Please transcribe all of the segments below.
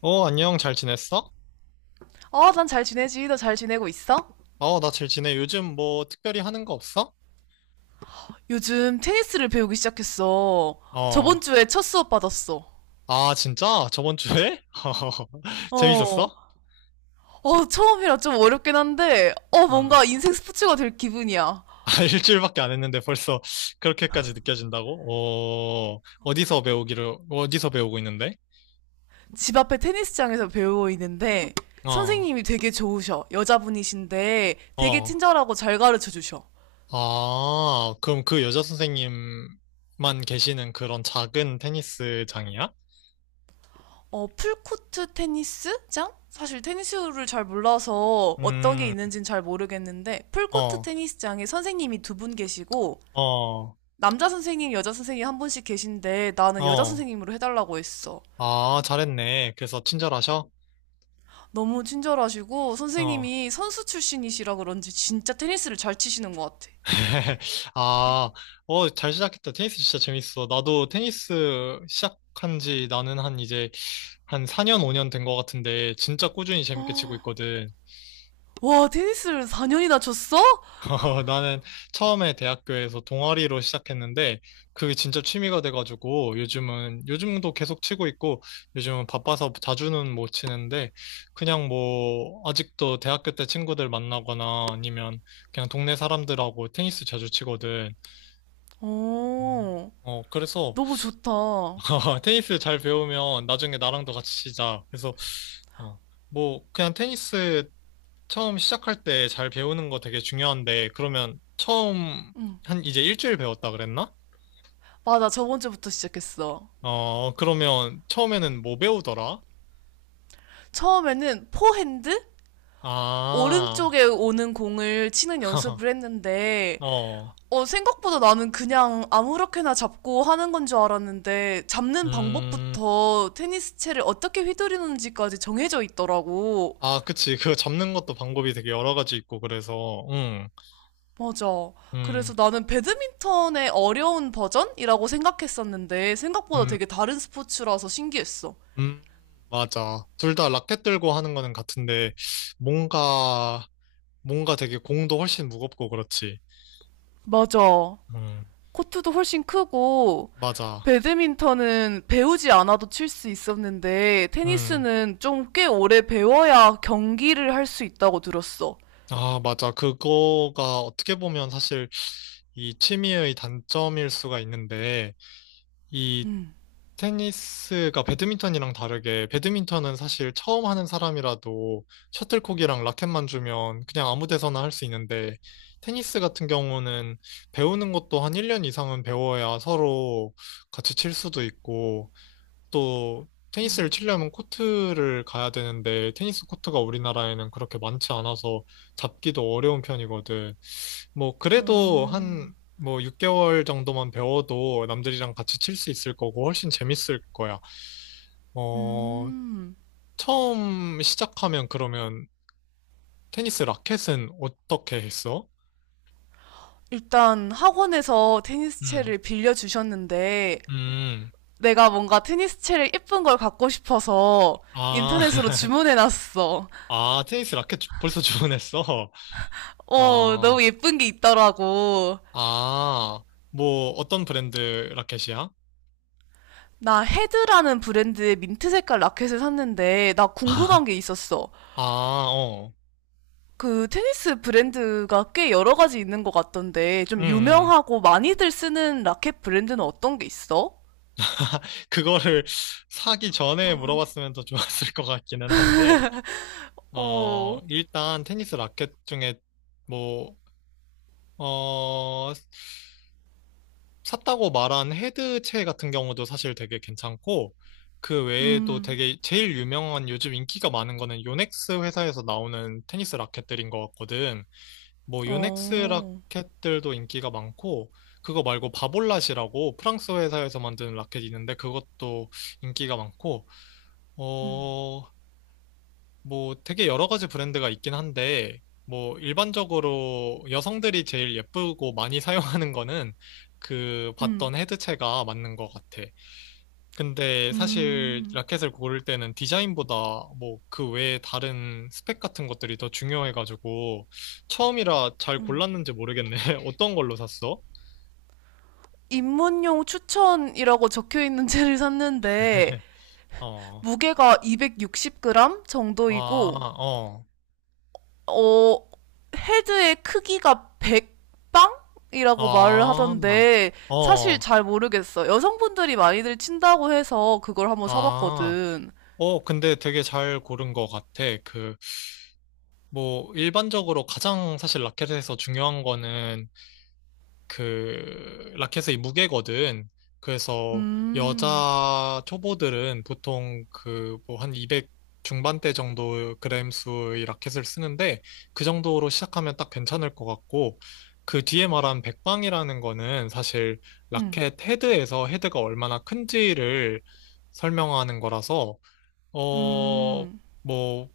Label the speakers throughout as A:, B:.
A: 어, 안녕, 잘 지냈어?
B: 어, 난 잘 지내지. 너 잘 지내고 있어?
A: 어, 나 잘 지내. 요즘 뭐 특별히 하는 거 없어?
B: 요즘 테니스를 배우기 시작했어.
A: 어,
B: 저번 주에 첫 수업 받았어.
A: 아, 진짜? 저번 주에?
B: 어.
A: 재밌었어?
B: 어, 처음이라 좀 어렵긴 한데,
A: 아,
B: 뭔가 인생 스포츠가 될 기분이야.
A: 일주일밖에 안 했는데 벌써 그렇게까지 느껴진다고? 어, 어디서 배우고 있는데?
B: 집 앞에 테니스장에서 배우고 있는데,
A: 어,
B: 선생님이 되게 좋으셔. 여자분이신데, 되게
A: 어,
B: 친절하고 잘 가르쳐 주셔.
A: 아, 그럼 그 여자 선생님만 계시는 그런 작은 테니스장이야?
B: 어, 풀코트 테니스장? 사실 테니스를 잘 몰라서 어떤 게
A: 음,
B: 있는지는 잘 모르겠는데, 풀코트
A: 어,
B: 테니스장에 선생님이 두 분 계시고,
A: 어,
B: 남자 선생님, 여자 선생님 한 분씩 계신데 나는 여자
A: 어,
B: 선생님으로 해달라고 했어.
A: 아, 잘했네. 그래서 친절하셔?
B: 너무 친절하시고
A: 어.
B: 선생님이 선수 출신이시라 그런지 진짜 테니스를 잘 치시는 것 같아.
A: 아, 어, 잘 시작했다. 테니스 진짜 재밌어. 나도 테니스 시작한 지 나는 한 이제 한 4년, 5년 된 것 같은데 진짜 꾸준히 재밌게 치고 있거든.
B: 와, 테니스를 4년이나 쳤어?
A: 어, 나는 처음에 대학교에서 동아리로 시작했는데 그게 진짜 취미가 돼가지고 요즘도 계속 치고 있고 요즘은 바빠서 자주는 못 치는데 그냥 뭐 아직도 대학교 때 친구들 만나거나 아니면 그냥 동네 사람들하고 테니스 자주 치거든.
B: 오,
A: 어, 그래서
B: 너무 좋다.
A: 테니스 잘 배우면 나중에 나랑도 같이 치자. 그래서 어, 뭐 그냥 테니스 처음 시작할 때 잘 배우는 거 되게 중요한데 그러면 처음 한 이제 일주일 배웠다 그랬나?
B: 맞아, 저번 주부터 시작했어.
A: 어, 그러면 처음에는 뭐 배우더라?
B: 처음에는 포핸드?
A: 아,
B: 오른쪽에 오는 공을 치는 연습을 했는데
A: 어,
B: 생각보다 나는 그냥 아무렇게나 잡고 하는 건 줄 알았는데, 잡는
A: 음,
B: 방법부터 테니스 채를 어떻게 휘두르는지까지 정해져 있더라고.
A: 아, 그치. 그 잡는 것도 방법이 되게 여러 가지 있고 그래서 응,
B: 맞아.
A: 음,
B: 그래서 나는 배드민턴의 어려운 버전이라고 생각했었는데, 생각보다
A: 음,
B: 되게 다른 스포츠라서 신기했어.
A: 음, 맞아. 둘 다 라켓 들고 하는 거는 같은데 뭔가 뭔가 되게 공도 훨씬 무겁고 그렇지.
B: 맞아.
A: 음,
B: 코트도 훨씬 크고,
A: 맞아.
B: 배드민턴은 배우지 않아도 칠 수 있었는데,
A: 음,
B: 테니스는 좀 꽤 오래 배워야 경기를 할 수 있다고 들었어.
A: 아, 맞아. 그거가 어떻게 보면 사실 이 취미의 단점일 수가 있는데, 이 테니스가 배드민턴이랑 다르게, 배드민턴은 사실 처음 하는 사람이라도 셔틀콕이랑 라켓만 주면 그냥 아무 데서나 할 수 있는데, 테니스 같은 경우는 배우는 것도 한 1년 이상은 배워야 서로 같이 칠 수도 있고, 또 테니스를 치려면 코트를 가야 되는데 테니스 코트가 우리나라에는 그렇게 많지 않아서 잡기도 어려운 편이거든. 뭐 그래도 한
B: 음.
A: 뭐 6개월 정도만 배워도 남들이랑 같이 칠 수 있을 거고 훨씬 재밌을 거야. 어,
B: 음,
A: 처음 시작하면 그러면 테니스 라켓은 어떻게 했어?
B: 일단 학원에서
A: 음.
B: 테니스채를 빌려주셨는데,
A: 음.
B: 내가 뭔가 테니스채를 예쁜 걸 갖고 싶어서
A: 아.
B: 인터넷으로 주문해놨어.
A: 아, 테니스 라켓 벌써 주문했어.
B: 어, 너무
A: 아.
B: 예쁜 게 있더라고.
A: 아, 뭐, 어떤 브랜드 라켓이야?
B: 나 헤드라는 브랜드의 민트 색깔 라켓을 샀는데, 나 궁금한 게 있었어.
A: 아, 어.
B: 그 테니스 브랜드가 꽤 여러 가지 있는 것 같던데,
A: 음,
B: 좀
A: 음.
B: 유명하고 많이들 쓰는 라켓 브랜드는 어떤 게 있어?
A: 그거를 사기 전에 물어봤으면 더 좋았을 것 같기는 한데, 어,
B: 어,
A: 일단 테니스 라켓 중에 뭐, 어, 샀다고 말한 헤드체 같은 경우도 사실 되게 괜찮고, 그 외에도
B: 음,
A: 되게 제일 유명한 요즘 인기가 많은 거는 요넥스 회사에서 나오는 테니스 라켓들인 것 같거든. 뭐 요넥스
B: 어,
A: 라켓들도 인기가 많고 그거 말고 바볼랏이라고 프랑스 회사에서 만드는 라켓이 있는데 그것도 인기가 많고 어 뭐 되게 여러 가지 브랜드가 있긴 한데 뭐 일반적으로 여성들이 제일 예쁘고 많이 사용하는 거는 그
B: 음.
A: 봤던 헤드체가 맞는 것 같아. 근데 사실
B: 음.
A: 라켓을 고를 때는 디자인보다 뭐 그 외에 다른 스펙 같은 것들이 더 중요해가지고 처음이라 잘 골랐는지 모르겠네. 어떤 걸로 샀어?
B: 입문용 추천이라고 적혀 있는 채를 샀는데
A: 어,
B: 무게가 260g
A: 아,
B: 정도이고
A: 어,
B: 어 헤드의 크기가 100방이라고 말을
A: 아,
B: 하던데 사실
A: 어,
B: 잘 모르겠어. 여성분들이 많이들 친다고 해서 그걸 한번
A: 아,
B: 사봤거든.
A: 어, 근데 되게 잘 고른 것 같아. 그, 뭐, 일반적으로 가장 사실 라켓에서 중요한 거는 그 라켓의 무게거든. 그래서
B: 음.
A: 여자 초보들은 보통 그 뭐 한 200 중반대 정도 그램 수의 라켓을 쓰는데 그 정도로 시작하면 딱 괜찮을 것 같고 그 뒤에 말한 백방이라는 거는 사실
B: 음,
A: 라켓 헤드에서 헤드가 얼마나 큰지를 설명하는 거라서 어
B: 음,
A: 뭐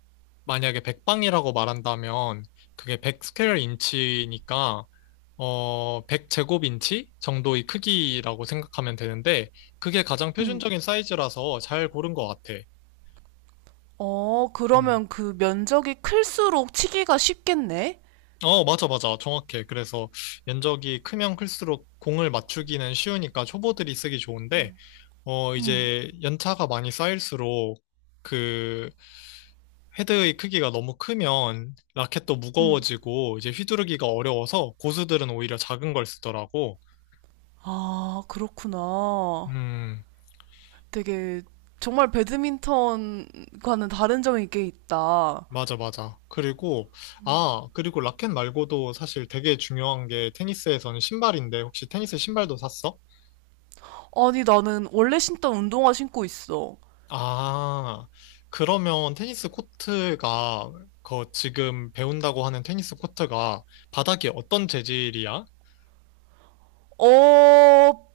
A: 만약에 백방이라고 말한다면 그게 100 스퀘어 인치니까 어, 100제곱인치 정도의 크기라고 생각하면 되는데, 그게 가장
B: 음,
A: 표준적인 사이즈라서 잘 고른 것 같아.
B: 어,
A: 음.
B: 그러면 그 면적이 클수록 치기가 쉽겠네?
A: 어, 맞아, 맞아. 정확해. 그래서 면적이 크면 클수록 공을 맞추기는 쉬우니까 초보들이 쓰기 좋은데, 어,
B: 음,
A: 이제 연차가 많이 쌓일수록 그 헤드의 크기가 너무 크면 라켓도
B: 음.
A: 무거워지고 이제 휘두르기가 어려워서 고수들은 오히려 작은 걸 쓰더라고.
B: 아, 그렇구나.
A: 음,
B: 되게 정말 배드민턴과는 다른 점이 꽤 있다.
A: 맞아, 맞아. 그리고, 아, 그리고 라켓 말고도 사실 되게 중요한 게 테니스에서는 신발인데, 혹시 테니스 신발도 샀어?
B: 아니, 나는 원래 신던 운동화 신고 있어.
A: 아, 그러면 테니스 코트가, 그 지금 배운다고 하는 테니스 코트가 바닥이 어떤 재질이야?
B: 어,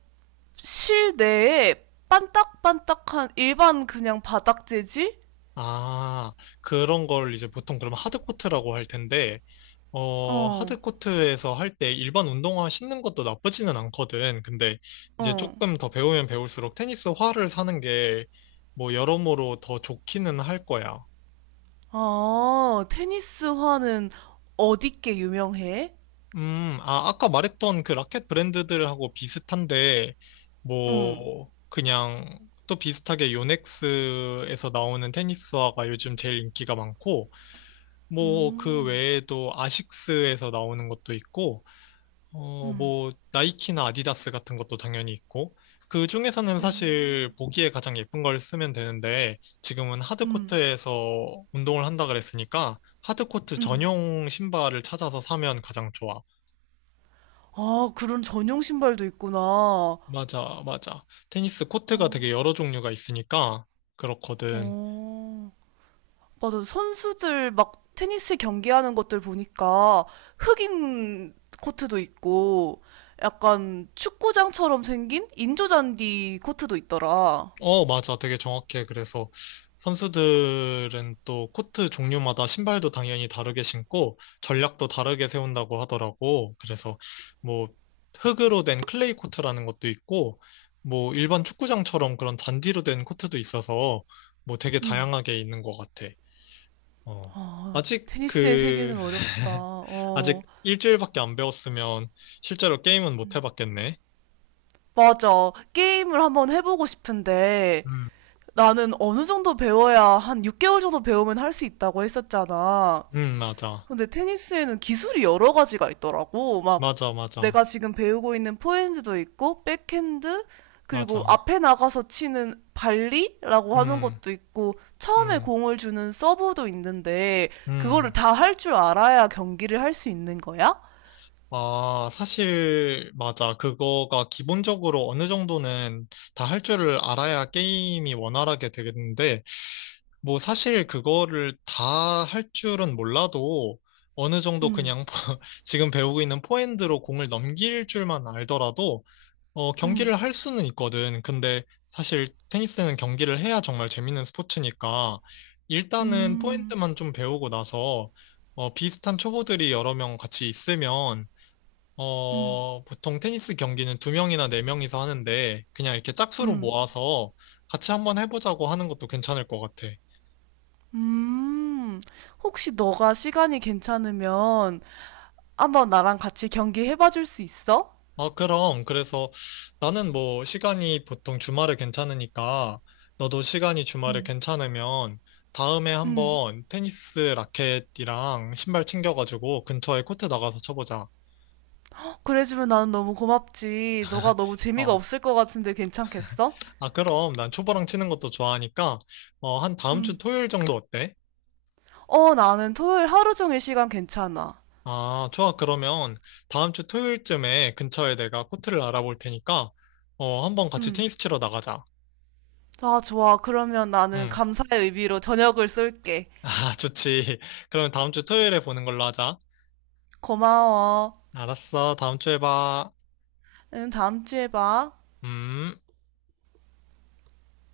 B: 실내에 반딱반딱한 일반 그냥 바닥 재질?
A: 아, 그런 걸 이제 보통 그럼 하드 코트라고 할 텐데, 어,
B: 어,
A: 하드코트에서 할 때 일반 운동화 신는 것도 나쁘지는 않거든. 근데 이제
B: 어.
A: 조금 더 배우면 배울수록 테니스화를 사는 게 뭐 여러모로 더 좋기는 할 거야.
B: 아, 테니스화는 어디께 유명해?
A: 아, 아까 말했던 그 라켓 브랜드들하고 비슷한데,
B: 응,
A: 뭐, 그냥 또 비슷하게 요넥스에서 나오는 테니스화가 요즘 제일 인기가 많고, 뭐, 그
B: 음,
A: 외에도 아식스에서 나오는 것도 있고, 어,
B: 음,
A: 뭐, 나이키나 아디다스 같은 것도 당연히 있고, 그 중에서는
B: 음,
A: 사실 보기에 가장 예쁜 걸 쓰면 되는데, 지금은
B: 음,
A: 하드코트에서 운동을 한다 그랬으니까, 하드코트
B: 음.
A: 전용 신발을 찾아서 사면 가장 좋아.
B: 아, 그런 전용 신발도 있구나.
A: 맞아, 맞아. 테니스
B: 어,
A: 코트가 되게 여러 종류가 있으니까, 그렇거든.
B: 어. 맞아. 선수들 막 테니스 경기하는 것들 보니까 흑인 코트도 있고 약간 축구장처럼 생긴 인조잔디 코트도 있더라.
A: 어, 맞아. 되게 정확해. 그래서 선수들은 또 코트 종류마다 신발도 당연히 다르게 신고 전략도 다르게 세운다고 하더라고. 그래서 뭐 흙으로 된 클레이 코트라는 것도 있고 뭐 일반 축구장처럼 그런 잔디로 된 코트도 있어서 뭐 되게 다양하게 있는 것 같아. 어. 아직
B: 테니스의
A: 그,
B: 세계는 어렵다.
A: 아직
B: 어,
A: 일주일밖에 안 배웠으면 실제로 게임은 못 해봤겠네.
B: 맞아. 게임을 한번 해보고 싶은데
A: 음,
B: 나는 어느 정도 배워야 한 6개월 정도 배우면 할 수 있다고 했었잖아.
A: 맞아.
B: 근데 테니스에는 기술이 여러 가지가 있더라고. 막
A: 맞아, 맞아.
B: 내가 지금 배우고 있는 포핸드도 있고, 백핸드, 그리고
A: 맞아.
B: 앞에 나가서 치는 발리라고 하는
A: 음.
B: 것도 있고, 처음에
A: 음,
B: 공을 주는 서브도 있는데, 그거를
A: 음.
B: 다 할 줄 알아야 경기를 할 수 있는 거야?
A: 아, 사실, 맞아. 그거가 기본적으로 어느 정도는 다 할 줄을 알아야 게임이 원활하게 되겠는데, 뭐 사실 그거를 다 할 줄은 몰라도 어느 정도
B: 음,
A: 그냥 지금 배우고 있는 포핸드로 공을 넘길 줄만 알더라도 어, 경기를
B: 음,
A: 할 수는 있거든. 근데 사실 테니스는 경기를 해야 정말 재밌는 스포츠니까 일단은
B: 음,
A: 포핸드만 좀 배우고 나서 어, 비슷한 초보들이 여러 명 같이 있으면 어, 보통 테니스 경기는 두 명이나 네 명이서 하는데 그냥 이렇게 짝수로 모아서 같이 한번 해보자고 하는 것도 괜찮을 것 같아.
B: 음. 혹시 너가 시간이 괜찮으면 한번 나랑 같이 경기 해봐 줄 수 있어?
A: 아, 그럼. 그래서 나는 뭐 시간이 보통 주말에 괜찮으니까 너도 시간이 주말에 괜찮으면 다음에
B: 음.
A: 한번 테니스 라켓이랑 신발 챙겨가지고 근처에 코트 나가서 쳐보자.
B: 그래주면 나는 너무 고맙지. 너가 너무 재미가
A: 어.
B: 없을 것 같은데 괜찮겠어?
A: 아, 그럼 난 초보랑 치는 것도 좋아하니까 어, 한 다음 주
B: 음.
A: 토요일 정도 어때?
B: 어, 나는 토요일 하루 종일 시간 괜찮아.
A: 아, 좋아. 그러면 다음 주 토요일쯤에 근처에 내가 코트를 알아볼 테니까 어, 한번 같이
B: 음.
A: 테니스 치러 나가자.
B: 아, 좋아. 그러면 나는
A: 응.
B: 감사의 의미로 저녁을 쏠게.
A: 아, 좋지. 그러면 다음 주 토요일에 보는 걸로 하자.
B: 고마워.
A: 알았어. 다음 주에 봐.
B: 응, 다음 주에 봐.
A: 음.